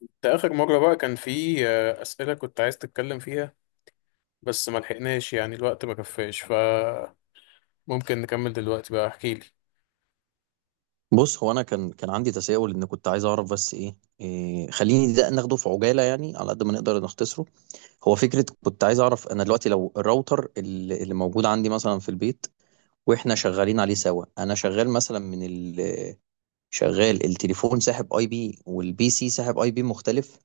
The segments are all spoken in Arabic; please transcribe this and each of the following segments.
ده آخر مرة بقى كان في أسئلة كنت عايز تتكلم فيها، بس ما لحقناش يعني الوقت ما كفاش، فممكن نكمل دلوقتي بقى. احكي لي. بص، هو انا كان عندي تساؤل، ان كنت عايز اعرف. بس ايه, إيه، خليني ده ناخده في عجاله يعني على قد ما نقدر نختصره. هو فكره، كنت عايز اعرف، انا دلوقتي لو الراوتر اللي موجود عندي مثلا في البيت، واحنا شغالين عليه سوا. انا شغال مثلا من ال شغال التليفون ساحب اي بي، والبي سي ساحب اي بي مختلف،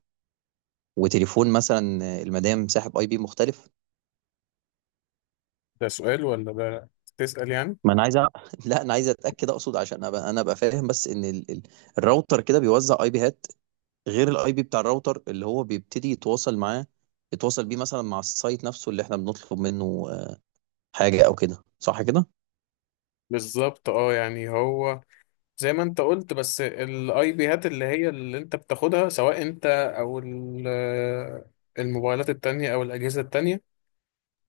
وتليفون مثلا المدام ساحب اي بي مختلف. ده سؤال ولا ده تسأل يعني؟ ما انا عايز لا، انا عايز اتاكد، اقصد عشان ابقى انا ابقى فاهم. بس ان الراوتر كده بيوزع اي بيهات غير الاي بي بتاع الراوتر، اللي هو بيبتدي يتواصل معاه، يتواصل بيه مثلا مع السايت نفسه اللي احنا بنطلب منه حاجة او كده. صح كده؟ بالظبط، يعني هو زي ما انت قلت. بس الاي بيهات اللي هي اللي انت بتاخدها سواء انت او ال- آه، الموبايلات التانية او الأجهزة التانية،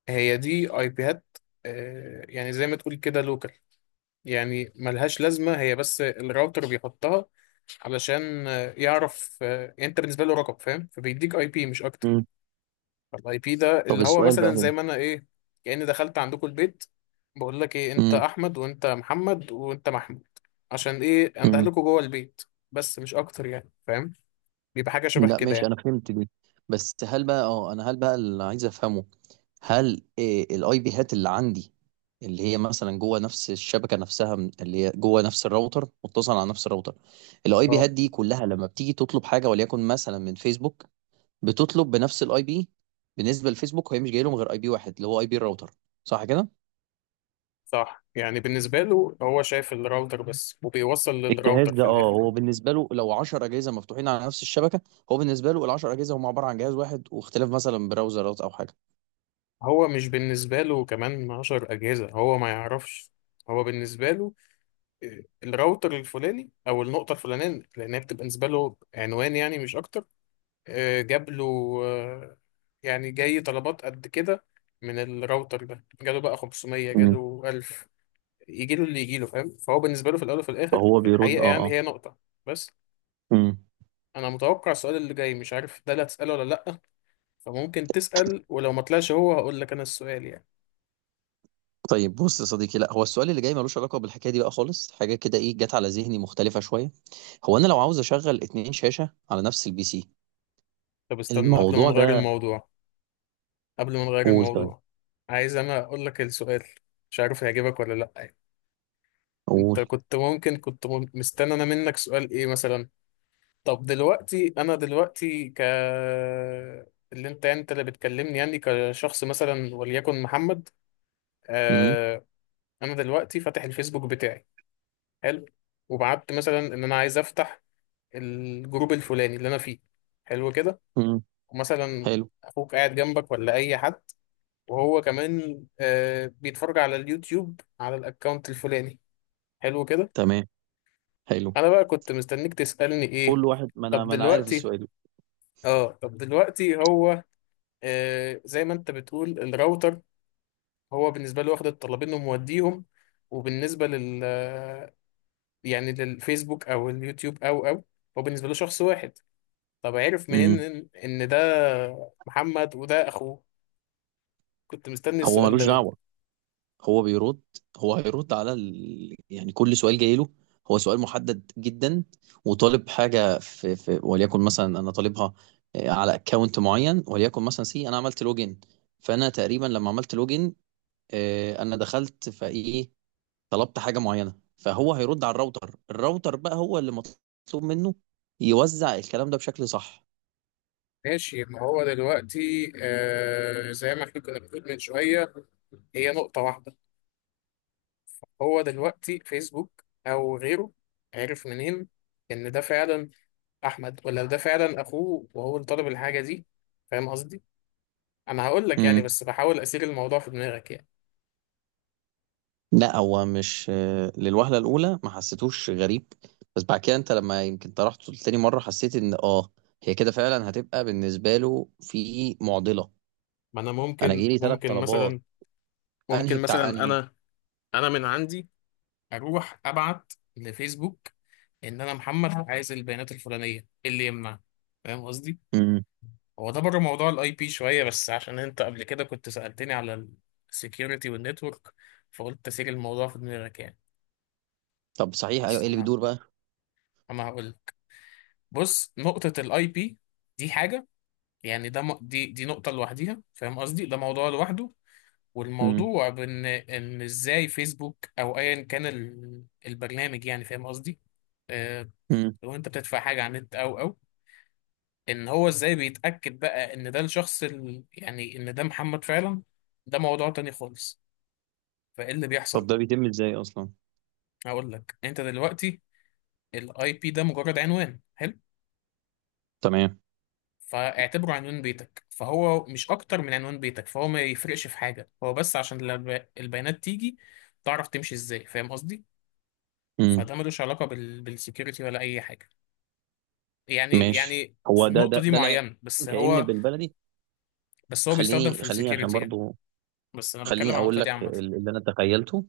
هي دي اي بيهات. يعني زي ما تقول كده لوكال، يعني ملهاش لازمة. هي بس الراوتر بيحطها علشان يعرف، يعني انت بالنسبة له رقم، فاهم؟ فبيديك اي بي مش اكتر. مم. الاي بي ده طب اللي هو السؤال بقى مثلا زي هنا. ما انا ايه، كأني دخلت عندكم البيت، بقول لك ايه انت امم احمد وانت محمد وانت محمود. عشان ايه انده امم لكم جوه البيت؟ بس مش اكتر يعني، فاهم؟ بيبقى حاجة شبه لا كده ماشي، يعني. انا فهمت دي. بس هل بقى اللي عايز افهمه، هل الاي بي هات اللي عندي، اللي هي مثلا جوه نفس الشبكه نفسها اللي هي جوه نفس الراوتر، متصل على نفس الراوتر، الاي بي اه هات دي كلها لما بتيجي تطلب حاجه وليكن مثلا من فيسبوك، بتطلب بنفس الاي بي؟ بالنسبه للفيسبوك هي مش جاي لهم غير اي بي واحد، اللي هو اي بي الراوتر. صح كده؟ صح، يعني بالنسبة له هو شايف الراوتر بس، وبيوصل للراوتر الجهاز في ده، اه، الاخر. هو بالنسبه له لو 10 اجهزه مفتوحين على نفس الشبكه، هو بالنسبه له ال 10 اجهزه هم عباره عن جهاز واحد، واختلاف مثلا براوزرات او حاجه. هو مش بالنسبة له كمان 10 أجهزة، هو ما يعرفش. هو بالنسبة له الراوتر الفلاني أو النقطة الفلانية، لأنها بتبقى بالنسبة له عنوان يعني، مش أكتر. آه، جاب له آه، يعني جاي طلبات قد كده. من الراوتر ده جاله بقى 500، مم. جاله 1000، يجيله اللي يجيله، فاهم؟ فهو بالنسبة له في الأول وفي الآخر فهو في بيرد، الحقيقة اه يعني اه. هي نقطة بس. مم. أنا متوقع السؤال اللي جاي، مش عارف ده اللي هتسأله ولا لأ، فممكن تسأل، ولو ما طلعش هو هقول لك أنا السؤال يعني. طيب بص يا صديقي، لا هو السؤال اللي جاي ملوش علاقه بالحكايه دي بقى خالص، حاجه كده ايه جت على ذهني مختلفه شويه. هو انا لو عاوز اشغل اتنين شاشه على نفس البي سي، طب استنى قبل ما الموضوع نغير ده. الموضوع، قبل ما نغير قول. طيب الموضوع، عايز انا اقول لك السؤال، مش عارف هيعجبك ولا لا يعني. انت قول. كنت ممكن كنت مستني انا منك سؤال ايه مثلا؟ طب دلوقتي انا دلوقتي ك، اللي انت اللي بتكلمني يعني كشخص، مثلا وليكن محمد. امم آه، انا دلوقتي فاتح الفيسبوك بتاعي، حلو، وبعت مثلا ان انا عايز افتح الجروب الفلاني اللي انا فيه، حلو كده. مم. ومثلا حلو. اخوك قاعد جنبك ولا اي حد، وهو كمان آه بيتفرج على اليوتيوب على الاكونت الفلاني، حلو كده. تمام. حلو. انا بقى كنت مستنيك تسألني ايه؟ كل واحد، ما انا طب ما انا عارف دلوقتي، السؤال. اه طب دلوقتي هو آه زي ما انت بتقول الراوتر، هو بالنسبة له واخد الطلبين وموديهم، وبالنسبة لل آه، يعني للفيسبوك او اليوتيوب او، هو بالنسبة له شخص واحد. طب عرف منين امم. ان ده محمد وده اخوه؟ كنت مستني هو السؤال ده. ملوش دعوه، هو بيرد، هو هيرد على يعني كل سؤال جاي له، هو سؤال محدد جدا، وطالب حاجه في وليكن مثلا انا طالبها على اكونت معين، وليكن مثلا سي انا عملت لوجن. فانا تقريبا لما عملت لوجن، انا دخلت فايه، طلبت حاجه معينه، فهو هيرد على الراوتر. الراوتر بقى هو اللي مطلوب منه يوزع الكلام ده بشكل صح. ماشي، ما هو دلوقتي آه زي ما احنا كنا بنقول من شوية، هي نقطة واحدة. هو دلوقتي فيسبوك أو غيره عرف منين إن ده فعلا أحمد ولا ده فعلا أخوه وهو اللي طلب الحاجة دي؟ فاهم قصدي؟ أنا هقول لك يعني، بس بحاول أسير الموضوع في دماغك يعني. لا، هو مش للوهلة الأولى ما حسيتوش غريب، بس بعد كده أنت لما يمكن طرحته تاني مرة، حسيت إن آه، هي كده فعلا هتبقى بالنسبة له في معضلة. ما أنا أنا ممكن جاي لي ثلاث طلبات، مثلا، أنهي بتاع أنهي. أنا، أنا من عندي أروح أبعت لفيسبوك إن أنا محمد عايز البيانات الفلانية، إيه اللي يمنع؟ فاهم قصدي؟ امم. هو ده بره موضوع الاي بي شويه، بس عشان انت قبل كده كنت سالتني على السكيورتي والنتورك، فقلت اسيب الموضوع في دماغك يعني. طب صحيح، أيوه، بص إيه اللي انا، بيدور بقى؟ هقول لك. بص نقطه الاي بي دي حاجه يعني، ده م- دي دي نقطه لوحديها، فاهم قصدي؟ ده موضوع لوحده. امم. والموضوع بان ان ازاي فيسبوك او ايا كان البرنامج يعني، فاهم قصدي؟ آه، امم. لو انت بتدفع حاجه على النت او ان هو ازاي بيتاكد بقى ان ده الشخص يعني ان ده محمد فعلا. ده موضوع تاني خالص. فايه اللي طب بيحصل؟ ده بيتم إزاي أصلا؟ هقول لك. انت دلوقتي الاي بي ده مجرد عنوان، حلو، تمام. فاعتبره عنوان بيتك، فهو مش اكتر من عنوان بيتك. فهو ما يفرقش في حاجه، هو بس عشان لما البيانات تيجي تعرف تمشي ازاي، فاهم قصدي؟ امم. فده ملوش علاقه بالسكيورتي ولا اي حاجه يعني. ماشي. يعني في هو ده ده النقطه دي ده لا، معينه بس كأن هو، بالبلدي، بس هو بيستخدم في خليني عشان السكيورتي يعني، برضو، بس انا بتكلم خليني عن أقول النقطه دي لك عامه. اللي أنا تخيلته،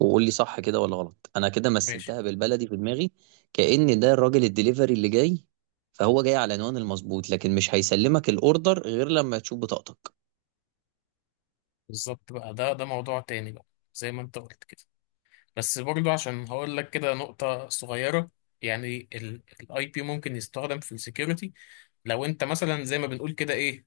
وقول لي صح كده ولا غلط. انا كده ماشي. مثلتها بالبلدي في دماغي، كأن ده الراجل الدليفري اللي جاي، فهو جاي على العنوان المظبوط، لكن مش هيسلمك الاوردر غير لما تشوف بطاقتك. بالظبط بقى، ده موضوع تاني بقى، زي ما انت قلت كده. بس برضو عشان هقول لك كده نقطة صغيرة يعني. الاي بي ممكن يستخدم في السكيورتي. لو انت مثلا زي ما بنقول كده ايه،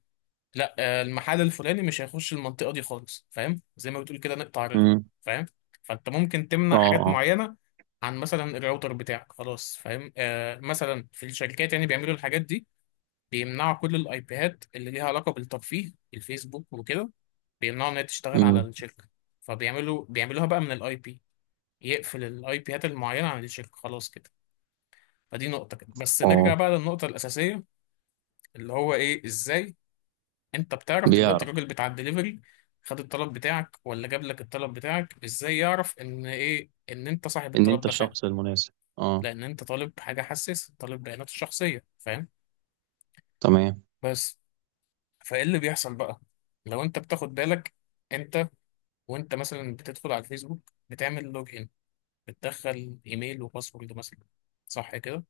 لا آه، المحل الفلاني مش هيخش المنطقة دي خالص، فاهم؟ زي ما بتقول كده نقطع رجله، امم. فاهم؟ فانت ممكن اه تمنع حاجات اه. معينة عن مثلا الراوتر بتاعك، خلاص، فاهم؟ آه مثلا في الشركات يعني بيعملوا الحاجات دي، بيمنعوا كل الايبيهات اللي ليها علاقة بالترفيه، الفيسبوك وكده، بيمنعوا ان هي تشتغل على امم. الشركة، فبيعملوا بقى من الاي بي، يقفل الاي بيات المعينه عن الشركه، خلاص كده. فدي نقطه كده بس، نرجع اه، بقى للنقطه الاساسيه، اللي هو ايه، ازاي انت بتعرف دلوقتي بيعرف الراجل بتاع الدليفري خد الطلب بتاعك ولا جاب لك الطلب بتاعك، ازاي يعرف ان ايه ان انت صاحب ان الطلب انت ده فعلا؟ الشخص المناسب، اه. لان انت طالب حاجه حساس، طالب بيانات الشخصيه، فاهم؟ تمام. بس. فايه اللي بيحصل بقى؟ لو انت بتاخد بالك، انت وانت مثلا بتدخل على الفيسبوك بتعمل لوجين، بتدخل ايميل وباسورد مثلا، صح كده؟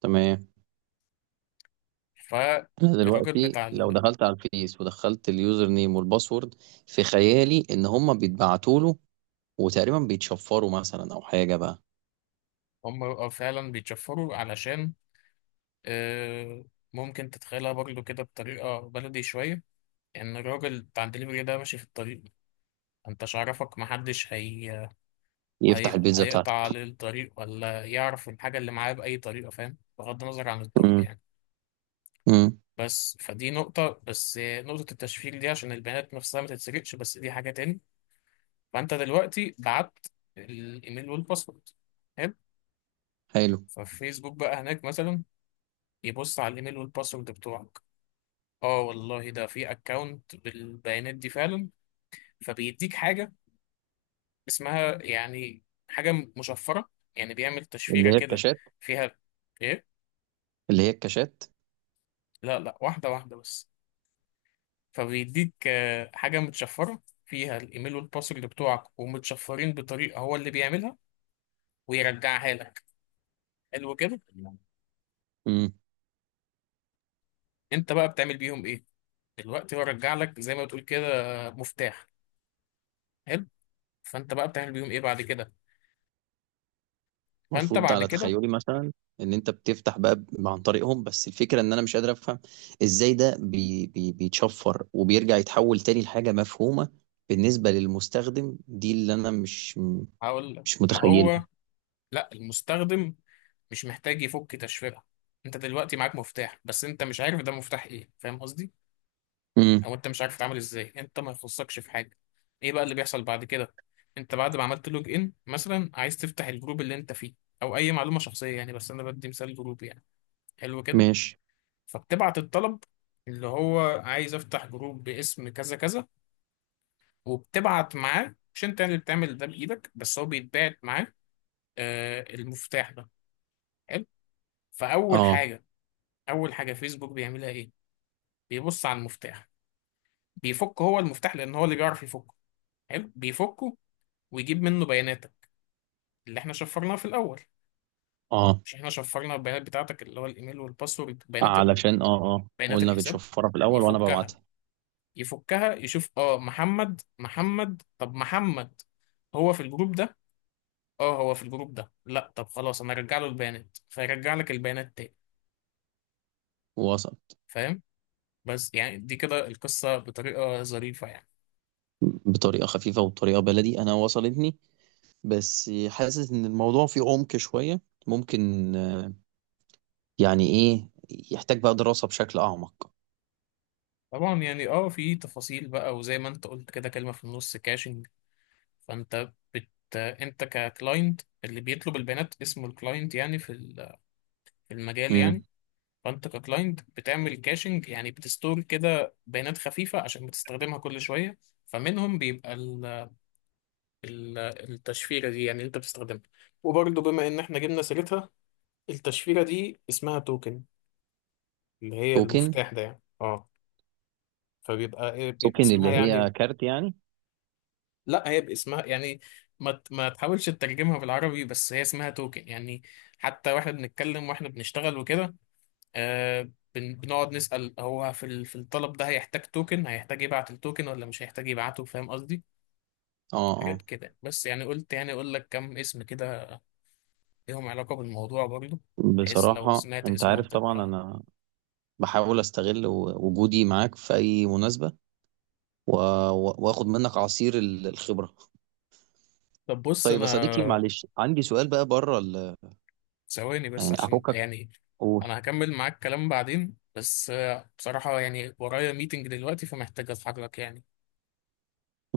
تمام. ف انا الراجل دلوقتي بتاع، لو دخلت على الفيس ودخلت اليوزر نيم والباسورد، في خيالي ان هما بيتبعتوا له، وتقريبا بيتشفروا مثلا او حاجه بقى. هم بيبقوا فعلا بيتشفروا علشان آه، ممكن تتخيلها برضو كده بطريقة بلدي شوية، إن الراجل بتاع الدليفري ده ماشي في الطريق، انتش عرفك محدش، يفتح البيتزا هيقطع بتاعته. عليه الطريق ولا يعرف الحاجة اللي معاه بأي طريقة، فاهم؟ بغض النظر عن الطرق امم. يعني. امم. بس فدي نقطة، بس نقطة التشفير دي عشان البيانات نفسها ما تتسرقش، بس دي حاجة تاني. فأنت دلوقتي بعت الإيميل والباسورد، حلو. حلو. ففيسبوك بقى هناك مثلا يبص على الإيميل والباسورد بتوعك، اه والله ده في اكونت بالبيانات دي فعلا، فبيديك حاجه اسمها يعني، حاجه مشفره يعني، بيعمل تشفيره اللي هي كده الكاشات. فيها ايه، اللي هي الكاشات. لا واحده واحده بس. فبيديك حاجه متشفره فيها الايميل والباسورد بتوعك، ومتشفرين بطريقه هو اللي بيعملها ويرجعها لك، حلو كده. امم. انت بقى بتعمل بيهم ايه؟ دلوقتي هو رجع لك زي ما بتقول كده مفتاح، حلو، فانت بقى بتعمل بيهم ايه بعد كده؟ فانت المفروض، بعد على كده، تخيلي مثلا، ان انت بتفتح بقى عن طريقهم. بس الفكره ان انا مش قادر افهم ازاي ده بي بيتشفر وبيرجع يتحول تاني لحاجه مفهومه بالنسبه للمستخدم. دي اللي انا مش هقول لك. ما هو متخيلها. لا المستخدم مش محتاج يفك تشفيرة. انت دلوقتي معاك مفتاح، بس انت مش عارف ده مفتاح ايه، فاهم قصدي؟ امم. او انت مش عارف تتعامل ازاي، انت ما يخصكش في حاجة. ايه بقى اللي بيحصل بعد كده؟ انت بعد ما عملت لوج ان مثلا عايز تفتح الجروب اللي انت فيه او اي معلومة شخصية يعني، بس انا بدي مثال جروب يعني. حلو كده. ماشي. فبتبعت الطلب اللي هو عايز افتح جروب باسم كذا كذا، وبتبعت معاه، مش انت يعني اللي بتعمل ده بايدك، بس هو بيتبعت معاه آه المفتاح ده، حلو. فاول اه حاجة، اول حاجه فيسبوك بيعملها ايه؟ بيبص على المفتاح، بيفك هو المفتاح لان هو اللي بيعرف يفكه. حلو، بيفكه ويجيب منه بياناتك اللي احنا شفرناها في الاول. اه. مش احنا شفرنا البيانات بتاعتك اللي هو الايميل والباسورد، علشان اه اه، بيانات قلنا الحساب، بنشفرها في الاول وانا يفكها. ببعتها. يفكها يشوف اه محمد محمد، طب محمد هو في الجروب ده؟ اه هو في الجروب ده، لا طب خلاص انا ارجع له البيانات، فيرجع لك البيانات تاني، وصل. فاهم؟ بس يعني دي كده القصة بطريقة ظريفة يعني. بطريقه خفيفه وبطريقه بلدي انا وصلتني، بس حاسس ان الموضوع فيه عمق شويه. ممكن يعني ايه، يحتاج بقى دراسة بشكل اعمق. طبعا يعني اه في تفاصيل بقى، وزي ما انت قلت كده كلمة في النص كاشنج. فانت بت، انت ككلاينت اللي بيطلب البيانات اسمه الكلاينت يعني في في المجال يعني. امم. فانت ككلاينت بتعمل كاشنج يعني، بتستور كده بيانات خفيفة عشان بتستخدمها كل شوية. فمنهم بيبقى التشفيرة دي يعني اللي انت بتستخدمها، وبرضه بما ان احنا جبنا سيرتها، التشفيرة دي اسمها توكن، اللي هي توكن. المفتاح ده يعني اه. فبيبقى ايه؟ بيبقى توكن اسمها اللي هي يعني، كارت يعني. لا هي باسمها يعني، ما تحاولش تترجمها بالعربي، بس هي اسمها توكن يعني. حتى واحنا بنتكلم واحنا بنشتغل وكده، آه بنقعد نسأل هو في في الطلب ده هيحتاج توكن، هيحتاج يبعت التوكن ولا مش هيحتاج يبعته، فاهم قصدي؟ اه حاجات اه. كده بس يعني، قلت يعني اقول لك كم اسم كده ليهم علاقة بالموضوع برضه، بحيث لو بصراحة سمعت انت اسمهم عارف طبعا تبقى. انا بحاول استغل وجودي معاك في اي مناسبة، و- واخد منك عصير الخبرة. طب بص طيب يا صديقي، انا، معلش عندي سؤال بقى بره ثواني بس يعني عشان افكك. يعني، قول. انا هكمل معاك كلام بعدين، بس بصراحة يعني ورايا ميتنج دلوقتي، فمحتاج اتحرك يعني.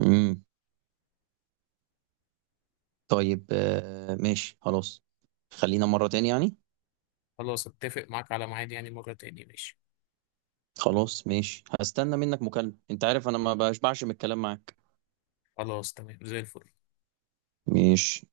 امم. طيب آه، ماشي خلاص، خلينا مرة تاني يعني. خلاص اتفق معاك على ميعاد يعني مرة تاني، ماشي؟ خلاص ماشي، هستنى منك مكالمة، انت عارف انا ما بشبعش من الكلام معاك. خلاص تمام زي الفل. ماشي.